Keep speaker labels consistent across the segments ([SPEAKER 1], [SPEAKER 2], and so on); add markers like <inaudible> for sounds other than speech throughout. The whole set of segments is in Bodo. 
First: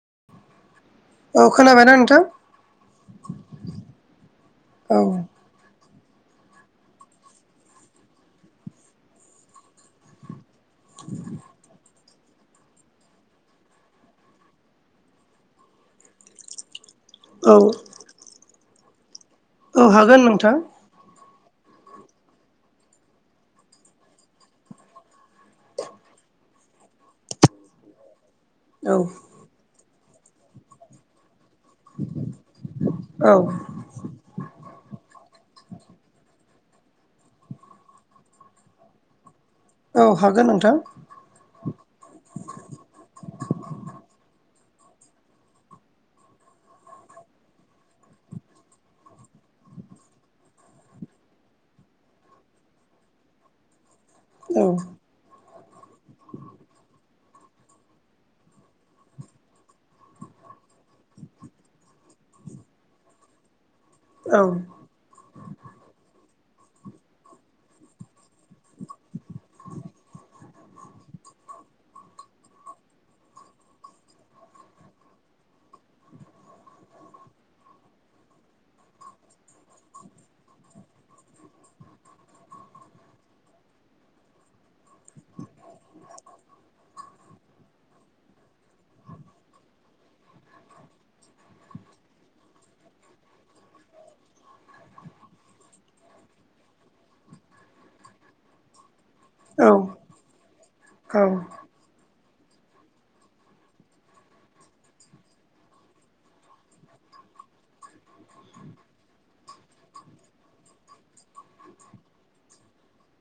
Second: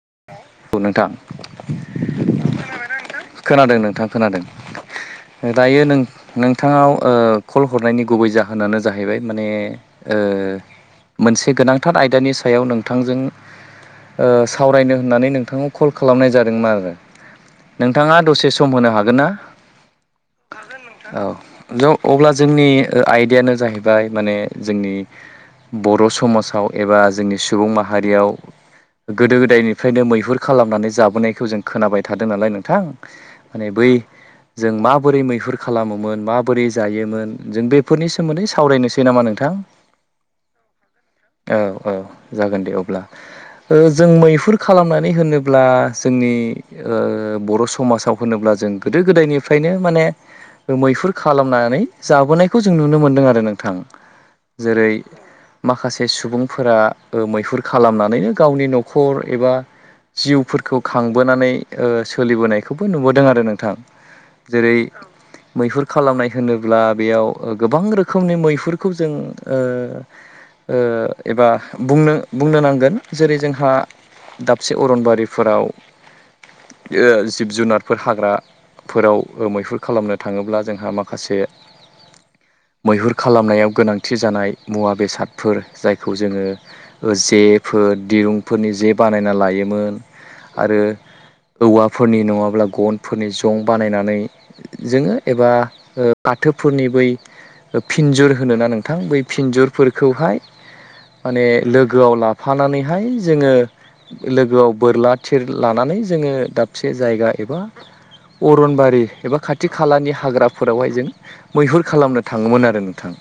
[SPEAKER 1] <inaudible>
[SPEAKER 2] औ खोनाबायना नोंथां?
[SPEAKER 1] खोनादों नोंथां। खोनादों।
[SPEAKER 2] औ
[SPEAKER 1] दायो नों नोंथांनाव कल हरनायनि गुबै जाहोनानो जाहैबाय माने ओ मोनसे गोनांथार आयदानि सायाव नोंथांजों ओ सावरायनो होननानै नोंथांनाव कल खालामनाय जादोंमोन आरो
[SPEAKER 2] औ
[SPEAKER 1] नोंथाङा दसे सम होनो हागोन ना?
[SPEAKER 2] औ हागोन नोंथां।
[SPEAKER 1] औ अब्ला जोंनि आयदायानो जाहैबाय माने जोंनि बर' समाजाव एबा जोंनि सुबुं माहारियाव
[SPEAKER 2] औ
[SPEAKER 1] गोदो गोदायनिफ्रायनो मैहुर खालामनानै जाबोनायखौ जों खोनाबाय थादों नालाय नोंथां।
[SPEAKER 2] औ
[SPEAKER 1] माने बै जों माबोरै मैहुर खालामोमोन माबोरै जायोमोन जों बेफोरनि सोमोन्दै सावरायनोसै नामा नोंथां?
[SPEAKER 2] औ हागोन नोंथां
[SPEAKER 1] औ-औ जागोन दे अब्ला ओ जों मैहुर खालामनानै होनोब्ला जोंनि बर' समाजाव होनोब्ला जों गोदो गोदायनि बेफ्रायनो माने मैहुर खालामनानै जाबोनायखौ जों नुनो मोनदों आरो नोंथां।
[SPEAKER 2] औ
[SPEAKER 1] जेरै माखासे सुबुंफोरा ओ मैहुर खालामनानैनो गावनि न' न'खर एबा जिउफोरखौ खांबोनानै सोलिबोनायखौबो नुबोदों आरो नोंथां।
[SPEAKER 2] औ
[SPEAKER 1] जेरै। मैहुर खालामनाय होनोब्ला बेयाव गोबां रोखोमनि मैहुरखौ जों ओ ओ एबा बुंनो- बुंनो नांगोन जेरै जों जोंहा दाबसे अरनबारिफोराव। ओ जिब जुनारफोर हाग्रा फोराव मैहुर खालामनो थाङोब्ला जोंहा माखासे मैहुर खालामनायाव गोनांथि जानाय मुवा बेसादफोर जायखौ जोङो जेफोर। दिरुंफोरनि जे बानायना लायोमोन। आरो औवाफोरनि नङाब्ला गनफोरनि जं बानायनानै जोङो एबा ओ फाथोफोरनि बै फिनजुर होनो ना नोंथां बै
[SPEAKER 2] औ
[SPEAKER 1] फिन्जुरफोरखौहाय
[SPEAKER 2] औ
[SPEAKER 1] माने लोगोआव लाफानानैहाय जोङो लोगोआव बोरला थिर लानानै जोङो दाबसे जायगा एबा। अरनबारि एबा खाथि खालानि हाग्राफोरावहाय जों मैहुर खालामनो थाङोमोन आरो नोंथां।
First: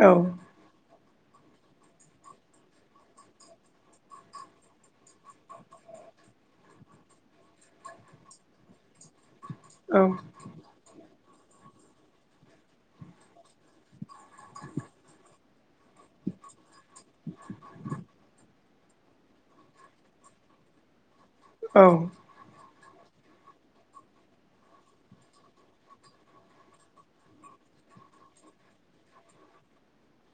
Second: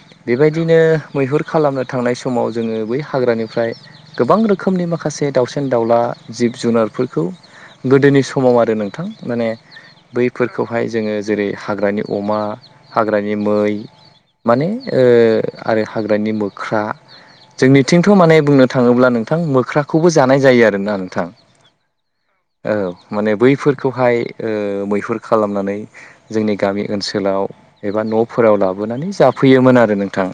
[SPEAKER 2] औ
[SPEAKER 1] बेबायदिनो मैहुर खालामनो थांनाय समाव जोङो बै हाग्रानिफ्राय। गोबां रोखोमनि माखासे दावउसेन -दाउला जिब जुनारफोरखौ गोदोनि समाव आरो नोंथां माने बैफोरखौहाय जोङो। जेरै हाग्रानि अमा हाग्रानि मै। माने ओ आरो हाग्रानि मोख्रा जोंनिथिंथ' माने बुंनो थाङोब्ला नोंथां मोख्राखौबो जानाय जायो आरोना नोंथां।
[SPEAKER 2] औ।
[SPEAKER 1] औ माने बैफोरखौहाय मैहुर खालामनानै जोंनि गामि ओनसोलाव एबा न'फोराव लाबोनानै जाफैयोमोन आरो नोंथां।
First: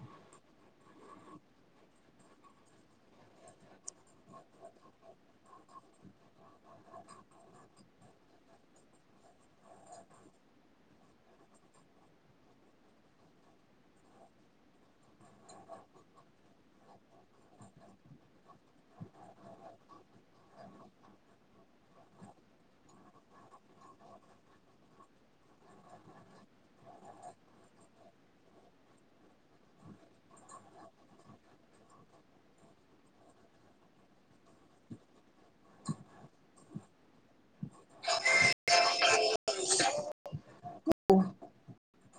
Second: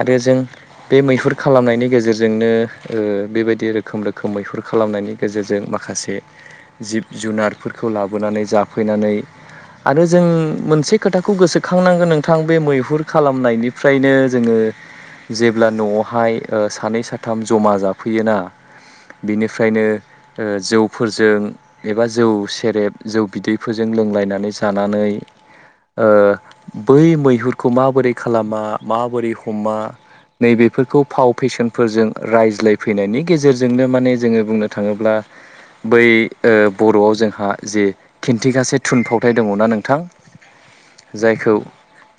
[SPEAKER 1] आरो जों बे मैहुर खालामनायनि गेजेरजों। जोंनो बेबायदि रोखोम रोखोम मैहुर खालामनायनि गेजेरजों माखासे जिब जुनारफोरखौ लाबोनानै जाफैनानै। आरो जों मोनसे खोथाखौ गोसोखांनांगोन नोंथां बे मैहुर खालामनायनिफ्रायनो जोङो जेब्ला न'आवहाय ओ सानै साथाम जमा जाफैयोना बिनिफ्रायनो जौफोरजों एबा जौ सेरेब जौ बिदैफोरजों लोंलायनानै जानानै। ओ बै मैहुरखौ माबोरै खालामा माबोरै हमा नैबेफोरखौ फाव फेसन। फोरजों रायज्लायफैनायनि गेजेरजोंनो माने जोङो बुंनो थाङोब्ला बै ओ बर'आव जोंहा जे खिन्थिगासे थुनफावथाय दङना नोंथां। जायखौ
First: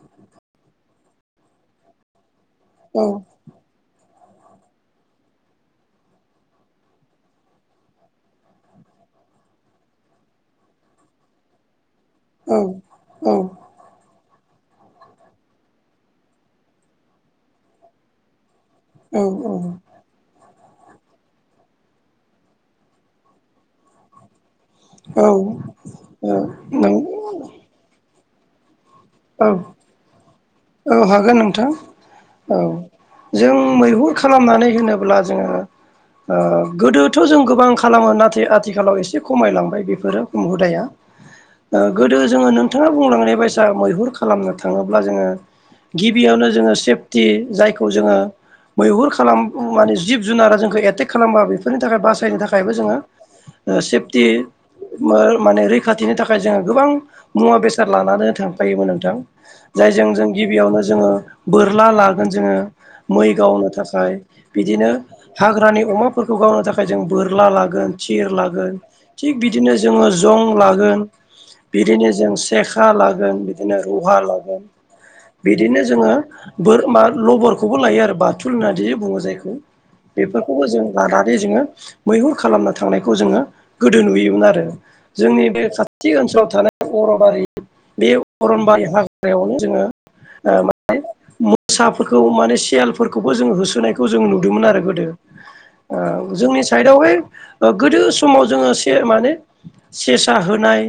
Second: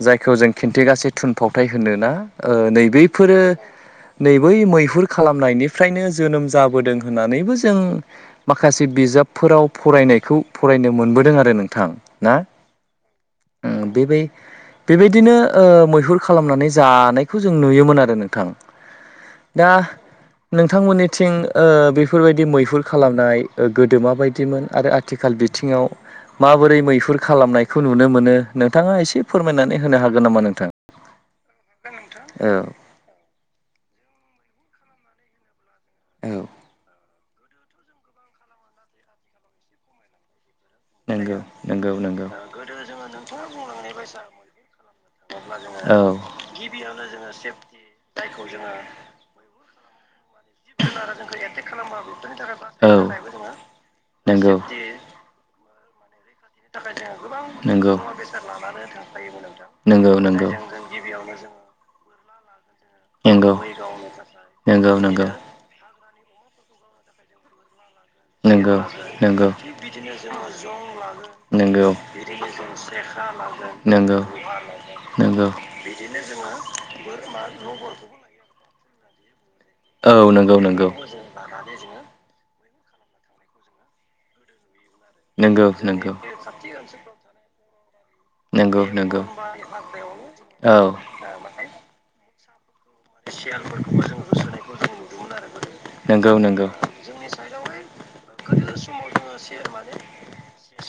[SPEAKER 1] -जायखौ जों खिन्थिगाससे थुनफावथाय होनो ना ओ नैबेफोरो नै बै मैहुर खालामनायनिफ्रायनो जोनोम जाबोदों होननानैबो जों माखासे बिजा बफोराव फरायनायखौ फरायनो मोनबोदों आरो नोंथां। ना
[SPEAKER 2] औऔ
[SPEAKER 1] उम बेबाय बेबायदिनो ओ मैहुर खालामनानै जानायखौ जों नुयोमोन आरो नोंथां।
[SPEAKER 2] औ औ।
[SPEAKER 1] दा नोंथांमोननिथिं बेफोरबायदि मैहुर खालामनाय गोदोम बायदिमोन? आरो
[SPEAKER 2] औ
[SPEAKER 1] आथिखाल बिथिङाव माबोरै
[SPEAKER 2] नों
[SPEAKER 1] मैहुर खालामनायखौ नुनो मोनो नों नोंथाङा एसे
[SPEAKER 2] औ
[SPEAKER 1] फोरमायनानै होनो हागोन नामा नोंथां
[SPEAKER 2] औ हागोन नोंथां
[SPEAKER 1] औ।
[SPEAKER 2] जों मैहुर खालामनानै होनोब्ला जोङो
[SPEAKER 1] औ
[SPEAKER 2] ओ गोदोथ' जों गोबां खालामो नाथाय आथिखालाव एसे खमायलांबाय बेफोरो। हुदाया
[SPEAKER 1] नंगौ नंगौ
[SPEAKER 2] गोदो
[SPEAKER 1] नंगौ
[SPEAKER 2] जोङो नोंथाङा बुंलांनाय बायसा मैहुर खालामनो थाङोब्ला जोङो गिबियावनो जोङो सेफटि जायखौ जोङो मैहुर खालाम माने जिब जुनारा जोंखौ एटेक खालामबा बेफोरनि थाखाय बासायनो थाखायबो
[SPEAKER 1] औ
[SPEAKER 2] जोङो सेफटि
[SPEAKER 1] नंगौ
[SPEAKER 2] माने रैखा थाखाय जोङो गोबां मुवा बेसाद लानानै थां खायोमोन नोंथां जायजों जों गिबियावनो जोङो बोरला लागोन जोङो मै
[SPEAKER 1] मैगावनो
[SPEAKER 2] गावनो थाखाय बिदिनो हाग्रानि अमाफोरखौ गावनो थाखाय जों बोरला लागोन थिर लागोन
[SPEAKER 1] नोंगौ
[SPEAKER 2] थिग
[SPEAKER 1] नोंगौ नोंगौ
[SPEAKER 2] बिदिनो जोङो जं लागोन
[SPEAKER 1] नोंगौ
[SPEAKER 2] बिदिनो जों सेखा लागोन बिदिनो लहा
[SPEAKER 1] नोंगौ
[SPEAKER 2] लागोन
[SPEAKER 1] नोंगौ
[SPEAKER 2] बिदिनो जोङो बोर मा लबरखौबो लायो आरो बाथुल होनना बुङो जायखौ
[SPEAKER 1] औ नोंगौ
[SPEAKER 2] बेफोरखौबो जों
[SPEAKER 1] नोंगौ
[SPEAKER 2] लानानै जोङो मैहुर खालामनो थांनायखौ जोङो गोदो नुयोमोन आरो जोंनि बे
[SPEAKER 1] जोङो
[SPEAKER 2] खाथि
[SPEAKER 1] नोंगौ नोंगौ
[SPEAKER 2] ओनसोलाव थानाय बरबारि बे अरनबारि
[SPEAKER 1] थानाय नोंगौ नोंगौ
[SPEAKER 2] हाग्रायावनो जोङो
[SPEAKER 1] औ
[SPEAKER 2] ओ मोसाफोरखौ माने सियाल फोरखौबो जोङो होसोनायखौ जों नुदोंमोन आरो गोदो
[SPEAKER 1] नोंगौ
[SPEAKER 2] ओ जोंनि
[SPEAKER 1] नोंगौ
[SPEAKER 2] साइडआवहाय ओ गोदो समाव जोङो से माने सेसा होनाय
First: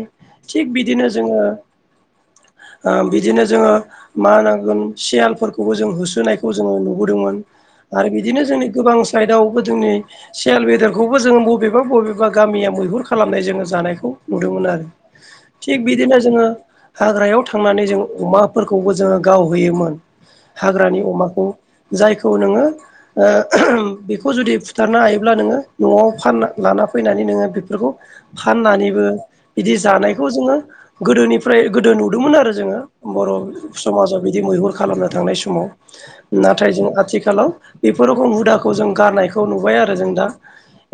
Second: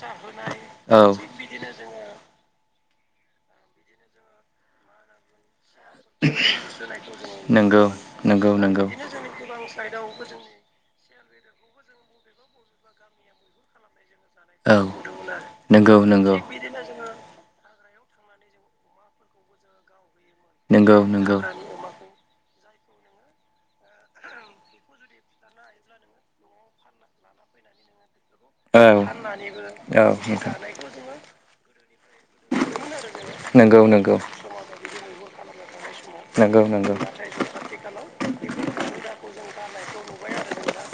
[SPEAKER 2] थिग
[SPEAKER 1] औ
[SPEAKER 2] बिदिनो जोङो
[SPEAKER 1] <inaudible>
[SPEAKER 2] ओ बिदिनो जोङो मा होनांगोन सियालफोरखौ होसोनायखौ जोङो नुबोदोंमोन
[SPEAKER 1] होनायखौ जोङो
[SPEAKER 2] आरो
[SPEAKER 1] नुनो मोनोमोन
[SPEAKER 2] बिदिनो जोंनि
[SPEAKER 1] आरो
[SPEAKER 2] गोबां साइदआवबो जोंनि सियाल बेदरखौबो जोङो बबेबा बबेबा गामिया मैहुर खालामनाय जोङो जानायखौ नुदोंमोन
[SPEAKER 1] औ
[SPEAKER 2] आरो थिग
[SPEAKER 1] नोंगौ
[SPEAKER 2] बिदिनो
[SPEAKER 1] नोंगौ नोंगौ
[SPEAKER 2] जोङो हाग्रायाव थांनानै जों अमाफोरखौबो जोङो गावहैयोमोन हाग्रानि
[SPEAKER 1] नोंगौ
[SPEAKER 2] अमाखौ जायखौ नोङो ओ बेखौ जुदि फुथारनो हायोब्ला नोङो न'वाव फानना लाना फैनानै नोङो बेफोरखौ फाननानैबो बिदि जानायखौ जोङो गोदोनिफ्राय गोदो नुदोंमोन आरो जोङो बर'
[SPEAKER 1] जोङो नुनो मोनो
[SPEAKER 2] समाजाव बिदि मैहुर खालामनो थांनाय समाव
[SPEAKER 1] फारसेथिं माने
[SPEAKER 2] नाथाय जों आथिखालाव बे बेफोर रोखोम हुदाखौ जों गारनायखौ नुबाय आरो जों दा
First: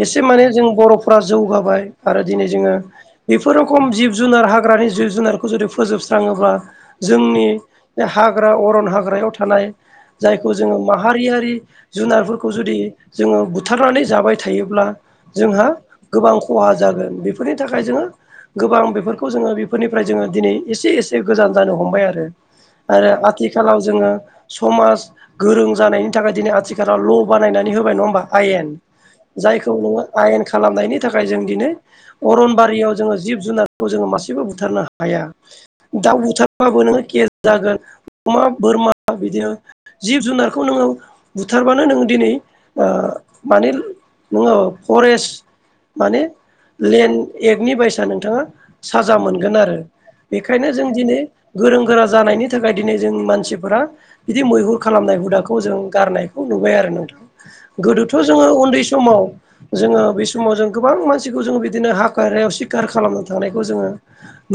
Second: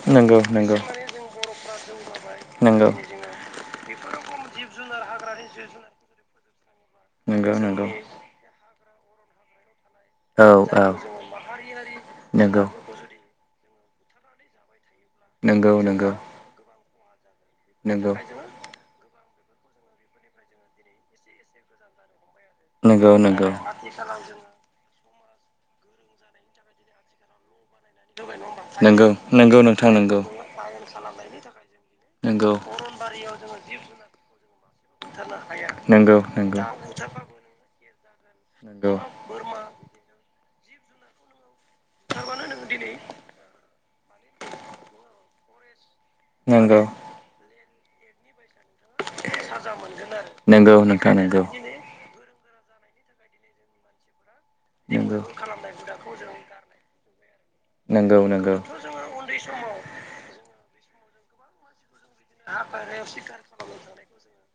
[SPEAKER 2] एसे माने जों बर'फ्रा जौगाबाय आरो दिनै जोङो बेफोर रोखम जिब जुनार हाग्रानि जिब जुनारखौ जुदि फोजोबस्राङोब्ला जोंनि
[SPEAKER 1] जोंनि
[SPEAKER 2] बे हाग्रा अरन हाग्रा हाग्रायाव थानाय जायखौ जोङो माहारियारि जुनारफोरखौ जुदि जोङो बुथारनानै जाबाय थायोब्ला जोंहा
[SPEAKER 1] नंगौ नंगौ
[SPEAKER 2] गोबां खहा जागोन बेफोरनि थाखाय जोङो
[SPEAKER 1] नंगौ
[SPEAKER 2] गोबां बेफोरखौ जोङो बेफोरनिफ्राय जोङो दिनै एसे एसे गोजान जानो हमबाय आरो आरो
[SPEAKER 1] नंगौ नंगौ
[SPEAKER 2] आथिखालाव जोङो समाज गोरों जानायनि थाखाय दिनै आथिखालाव ल' बानायनानै होबाय नङा होमबा आयेन
[SPEAKER 1] नंगौ नंगौ
[SPEAKER 2] जायखौ
[SPEAKER 1] नोंथां
[SPEAKER 2] नोङो
[SPEAKER 1] नंगौ
[SPEAKER 2] आयेन खालामनायनि थाखाय जों दिनै
[SPEAKER 1] नंगौ
[SPEAKER 2] अरनबारियाव जोङो जिब जुनारखौ जोङो मासे बुथारनो हाला हाया दा
[SPEAKER 1] नंगौ नंगौ
[SPEAKER 2] बुथारबाबो नों केस जागोन अमा बोरमा
[SPEAKER 1] नंगौ
[SPEAKER 2] बिदि जिब जुनार जुनारखौ नोङो बुथारबानो नोंङो दिनै ओ माने नोङो फरेस्ट माने
[SPEAKER 1] नंगौ
[SPEAKER 2] लेन्ड एक्टनि बायसा नोंथाङा साजा मोनगोन आरो बेखायनो
[SPEAKER 1] नंगौ
[SPEAKER 2] जों
[SPEAKER 1] नोंथां
[SPEAKER 2] दिनै
[SPEAKER 1] नंगौ
[SPEAKER 2] गोरों गोरा जानायनि थाखाय दिनै जों मानसिफोरा बिदि मैहुर खालामनाय
[SPEAKER 1] नंगौ
[SPEAKER 2] हुदाखौ जों गारनायखौ नुबाय आरो नोंथां गोदोथ'
[SPEAKER 1] नंगौ
[SPEAKER 2] जोङो
[SPEAKER 1] नंगौ
[SPEAKER 2] उन्दै समाव जोङो बे समाव जों गोबां मानसि जों बिदिनो हाखायाव सिखार खालामनो थांनायखौ जोङो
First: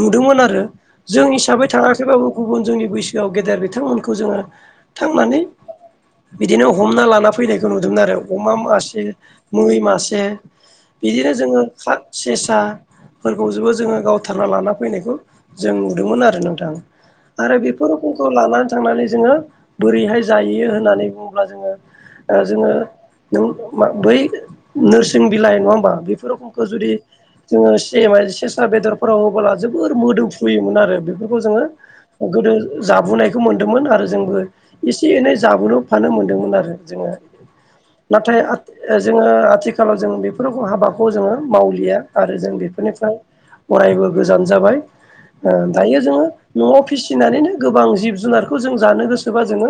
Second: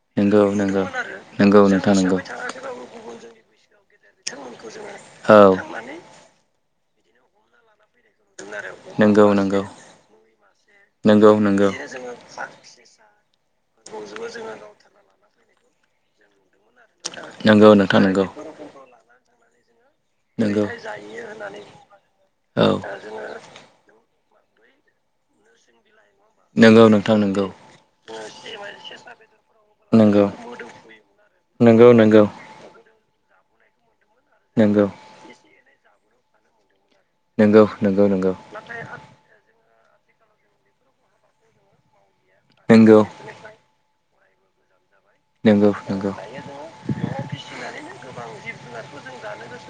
[SPEAKER 2] नुदोंमोन
[SPEAKER 1] नंगौ
[SPEAKER 2] आरो
[SPEAKER 1] नंगौ
[SPEAKER 2] जों
[SPEAKER 1] नंगौ
[SPEAKER 2] हिसाबै
[SPEAKER 1] नोंथां नंगौ
[SPEAKER 2] थाङाखैबाबो गुबुन जोंनि बैसोआव गेदेर बिथांमोनखौ जोङो थांनानै
[SPEAKER 1] औ
[SPEAKER 2] बिदिनो हमना लाना फैनायखौ नुदोंमोन आरो अमा मासे
[SPEAKER 1] नंगौ नंगौ
[SPEAKER 2] मै मासे
[SPEAKER 1] नंगौ
[SPEAKER 2] बिदिनो जोङो
[SPEAKER 1] नंगौ
[SPEAKER 2] <inaudible> सेसाफोरखौ जबो जोङो गावथारना लाना फैनायखौ जों नुदोंमोन आरो नोंथां आरो
[SPEAKER 1] नंगौ
[SPEAKER 2] बेफोर
[SPEAKER 1] नोंथां नंगौ
[SPEAKER 2] रोखोमखौ लानानै थांनानै जोङो बोरैहाय
[SPEAKER 1] नंगौ
[SPEAKER 2] जाहैयो होननानै बुङोब्ला
[SPEAKER 1] औ
[SPEAKER 2] जोङो जोङो बै नोरसिं बिलाइ नङा होमबा बे खुरुखुमखौ
[SPEAKER 1] नंगौ
[SPEAKER 2] जुदि
[SPEAKER 1] नोंथां नंगौ
[SPEAKER 2] जोङो से-सेस्रा बेदरफोराव होबोला बोर
[SPEAKER 1] नंगौ
[SPEAKER 2] मोदोमफ्रुयोमोन आरो बेफोरखौ जोङो
[SPEAKER 1] नंगौ नंगौ
[SPEAKER 2] गोदो जाबोनायखौ मोन्दोंमोन आरो जोंबो एसे एनै जाबोनोफानो मोन्दोंमोन आरो जोंङो
[SPEAKER 1] नंगौ नंगौ
[SPEAKER 2] नाथाय जोङो आथिखा थिखालाव जों बेफोरखौ हाबाखौ जोङो मावलिया आरो जों
[SPEAKER 1] नंगौ
[SPEAKER 2] बेफोरनिफ्राय अरायबो गोजान जाबाय ओ
[SPEAKER 1] नंगौ नंगौ
[SPEAKER 2] दायो जोङो न'आव फिसिनानैनो गोबां जिब जुनारखौ जों जानो गोसोबा जोङो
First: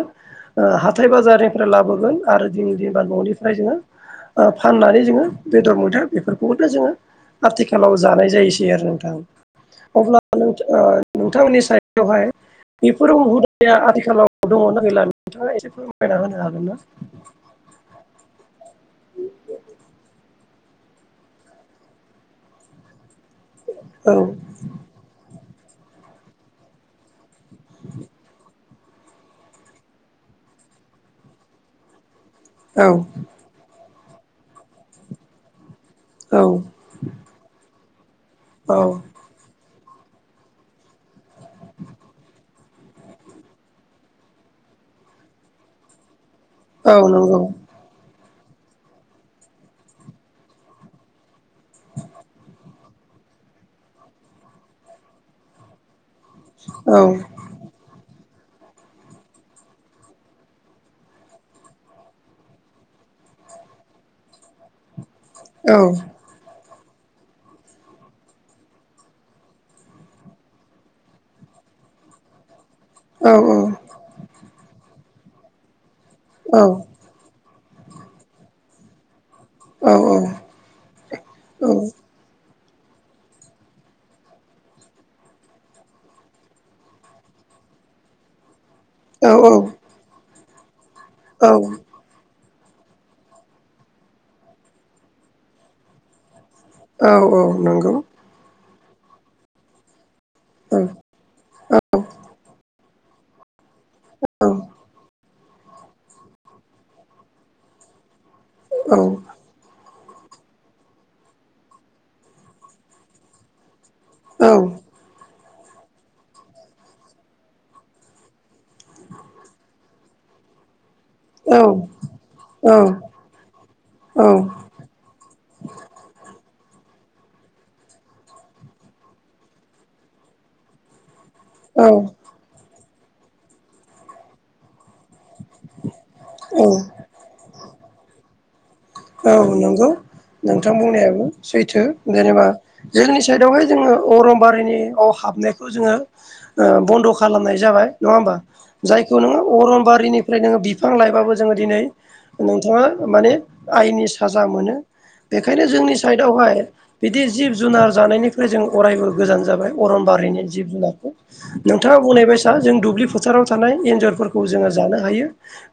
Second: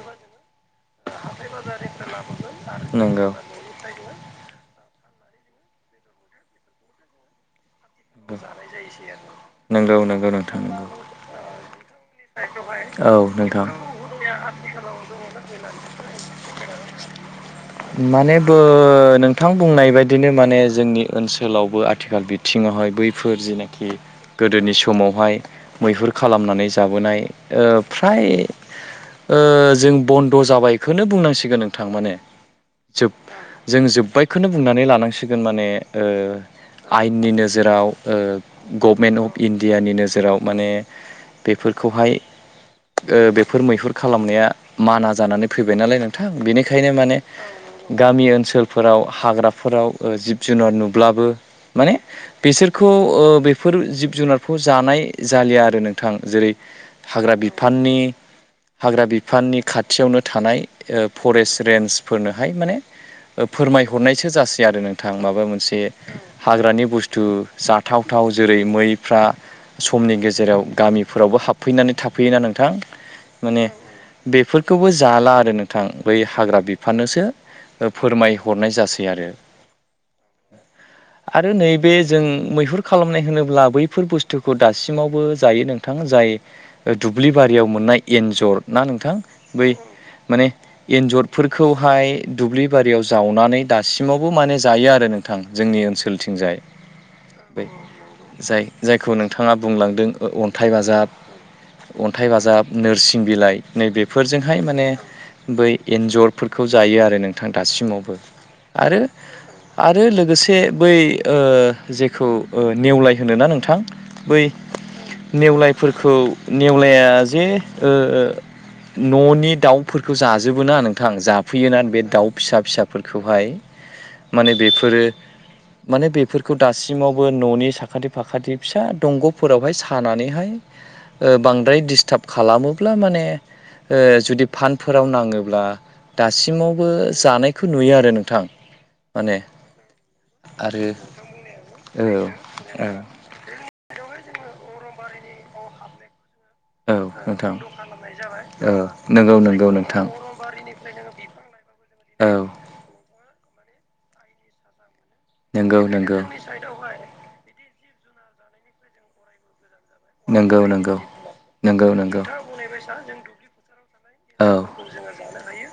[SPEAKER 2] ओ हाथाय बाजारनिफ्राय लाबोगोन आरो दिन दिन बा
[SPEAKER 1] नंगौ
[SPEAKER 2] न'निफ्राय जोङो फाननानै जोङो बेदर <inaudible> बेफोरखौबोथ' जोङो आथिखालाव जानाय जायोसै आरो नोंथां।
[SPEAKER 1] नंगौ
[SPEAKER 2] अब्ला
[SPEAKER 1] नंगौ नोंथां नंगौ
[SPEAKER 2] नोंथांमोननि सायावायावहाय बेफोर
[SPEAKER 1] औ नोंथां
[SPEAKER 2] हुदाया आथिखालाव दङना गैला नोंथाङा एसे फोरमायना होनो हागोन ना?
[SPEAKER 1] माने बो ओ नोंथां बुंनाय बायदिनो माने जोंनि ओनसोलावबो आथिखाल बिथिङावहाय फोर जेनाखि
[SPEAKER 2] औ
[SPEAKER 1] गोदोनि समावहाय मैहुर खालामनानै जाबोनाय ओ फ्राय ओ जों बन्द' जाबायखौनो बुंनांसिगोन नोंथां माने
[SPEAKER 2] औ
[SPEAKER 1] जोब जों जोब्बायखौनो बुंनानै लानांसिगोन माने ओ
[SPEAKER 2] औ
[SPEAKER 1] आयेननि नोजोराव ओ
[SPEAKER 2] औ
[SPEAKER 1] गभमेन्ट अफ इण् डियानि नोजोराव माने बेफोरखौहाय ओ बेफोर मैहुर खालामनाया माना जानानै फैबाय नालाय नों थां बेनिखायनो
[SPEAKER 2] औ
[SPEAKER 1] माने
[SPEAKER 2] नंगौ
[SPEAKER 1] गामि ओनसो सोलफोराव हाग्राफोराव ओ जिब जुनार नुब्लाबो माने बिसोर खौ ओ बेफोर जिब जुनारखौ जानाय जालिया आरो नों गोथां जेरै
[SPEAKER 2] औ
[SPEAKER 1] हाग्रा बिफाननि हाग्रा बिफाननि खाथियावनो थानाय फरेस्ट रेन्जफोरनोहाय माने फोरमायहरनायसो जासै आरो नोंथां माबा
[SPEAKER 2] औ
[SPEAKER 1] मोनसे हाग्रानि बुस्थु जाथावथाव जेरै मैफ्रा समनि गेजेराव गामिफोरावबो हाबफैनानै थाफैयोना नोंथां
[SPEAKER 2] औ
[SPEAKER 1] माने बेफोरखौबो जाला आरो नोंथां बै हाग्रा
[SPEAKER 2] औ
[SPEAKER 1] बिफाननोसो फोरमायहरनाय जासै आरो आरो नैबे जों मैहुर खालामनाय होनोब्ला बैफोर बुस्थुखौ दासिमावबो जायो नोंथां जाय दुब्लि बारि एयाव मोननाय एन्जर ना नोंथां
[SPEAKER 2] औ
[SPEAKER 1] बै
[SPEAKER 2] औ
[SPEAKER 1] माने
[SPEAKER 2] औ
[SPEAKER 1] एन्जरफोरखौहाय दुब्लि बारियाव जावनानै दासिमावबो माने जायो आरो नोंथां जोंनि ओनसोलथिंजाय।
[SPEAKER 2] औ औ
[SPEAKER 1] बै
[SPEAKER 2] नंगौ।
[SPEAKER 1] जाय जायखौ नोंथाङा बुंलांदों अन्थाइ
[SPEAKER 2] औ
[SPEAKER 1] बाजाब अन्थाइ बाजाब नोरसिं बिलाइ
[SPEAKER 2] औ
[SPEAKER 1] नैबेफोरजोंहाय माने बै एन्जरफोरखौ जायो आरो नोंथां दासिमावबो
[SPEAKER 2] औ
[SPEAKER 1] आरो आरो लोगोसे बै ओ जे खौ नेवलाय होनो ना नोंथां बै
[SPEAKER 2] औ
[SPEAKER 1] नेवलायफोरखौ नेवलाया जे ओ न'नि दाउफोरखौ जाजोबोना नोंथां जाफैयोना बे
[SPEAKER 2] औ
[SPEAKER 1] दाउ फिसा फिसाफोरखौहाय माने
[SPEAKER 2] औ
[SPEAKER 1] बेफोरो माने बेफोरखौ दासिम सिमावबो न'नि साखाथि फाखाथि फिसा दंग'फोरावहाय सानानैहाय बांद्राय डिस्टार्ब खालामोब्ला माने जुदि फानफोराव नाङोब्ला
[SPEAKER 2] औ
[SPEAKER 1] दासिमावबो जानायखौ नुयो आरो नोंथां। माने
[SPEAKER 2] नांगौ नोंथां
[SPEAKER 1] आरो
[SPEAKER 2] बुंनायाबो सैथो।
[SPEAKER 1] औ
[SPEAKER 2] जेनेबा
[SPEAKER 1] औ
[SPEAKER 2] जोंनि साइडआवहाय जोङो अरनबारिनियाव हाबनायखौ जोङो
[SPEAKER 1] औ
[SPEAKER 2] बन्द'
[SPEAKER 1] नोंथां
[SPEAKER 2] खालामनाय जाबाय नङा होमबा
[SPEAKER 1] औ
[SPEAKER 2] जायखौ
[SPEAKER 1] नंगौ
[SPEAKER 2] नोङो
[SPEAKER 1] नंगौ नोंथां
[SPEAKER 2] अरनबारिनिफ्राय नोङो बिफां लायबाबो जोङो दिनै
[SPEAKER 1] औ
[SPEAKER 2] नोंथाङा माने आइनि साजा मोनो बेखायनो
[SPEAKER 1] नंगौ
[SPEAKER 2] जोंनि
[SPEAKER 1] नंगौ
[SPEAKER 2] साइडआवहाय बिदि जिब जुनार जानायनिफ्राय जों अरायबो गोजान जाबाय अरनबारिनि
[SPEAKER 1] नंगौ
[SPEAKER 2] जिब
[SPEAKER 1] नंगौ
[SPEAKER 2] जुनारखौ
[SPEAKER 1] नंगौ
[SPEAKER 2] नोंथाङा
[SPEAKER 1] नंगौ
[SPEAKER 2] बुंनायबाय स जों दुब्लि फोथाराव थानाय एन्जरफोरखौ
[SPEAKER 1] औ
[SPEAKER 2] जोङो जानो हायो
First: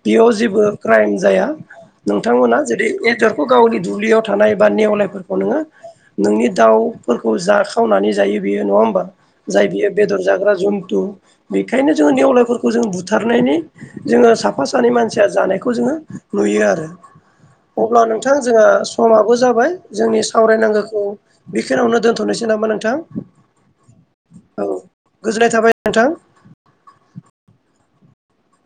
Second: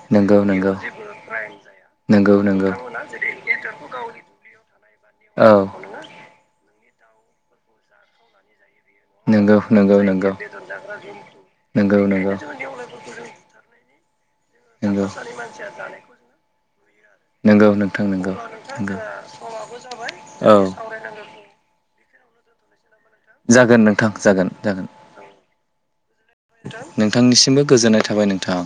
[SPEAKER 2] बेयाव
[SPEAKER 1] नंगौ
[SPEAKER 2] जेबो
[SPEAKER 1] नंगौ
[SPEAKER 2] क्राइम जाया
[SPEAKER 1] नंगौ
[SPEAKER 2] नोंथांमोना
[SPEAKER 1] नंगौ
[SPEAKER 2] जुदि एरखौ गावनि दुब्लियाव थानाय एबा नेवलायफोरखौ नोङो
[SPEAKER 1] औ
[SPEAKER 2] नोंनि फोरखौ जा खावनानै जायो बेयो नङा होम बा
[SPEAKER 1] नंगौ
[SPEAKER 2] जाय बियो
[SPEAKER 1] नंगौ
[SPEAKER 2] बेदर
[SPEAKER 1] नंगौ
[SPEAKER 2] जाग्रा जन्थु
[SPEAKER 1] जन्थु
[SPEAKER 2] बेखायनो
[SPEAKER 1] नंगौ
[SPEAKER 2] जोङो
[SPEAKER 1] नंगौ
[SPEAKER 2] नेवलायफोरखौ जों बुथारनायनि जोङो साफा सानै
[SPEAKER 1] नंगौ
[SPEAKER 2] मानसिया जानायखौ जोङो नुयो आरो
[SPEAKER 1] नंगौ
[SPEAKER 2] अब्ला
[SPEAKER 1] नोंथां नोंगौ
[SPEAKER 2] नोंथां जोंहा समाबो जाबाय जोंनि
[SPEAKER 1] औ
[SPEAKER 2] सावरायनांगौखौ बेखिनियावनो दोनथ'नोसै नामा नोंथां
[SPEAKER 1] जागोन नोंथां जागोन
[SPEAKER 2] औ
[SPEAKER 1] जागोन
[SPEAKER 2] गोजोननाय थाबाय नोंथां
[SPEAKER 1] नोंथांनिसिमबो गोजोननाय थाबाय नोंथां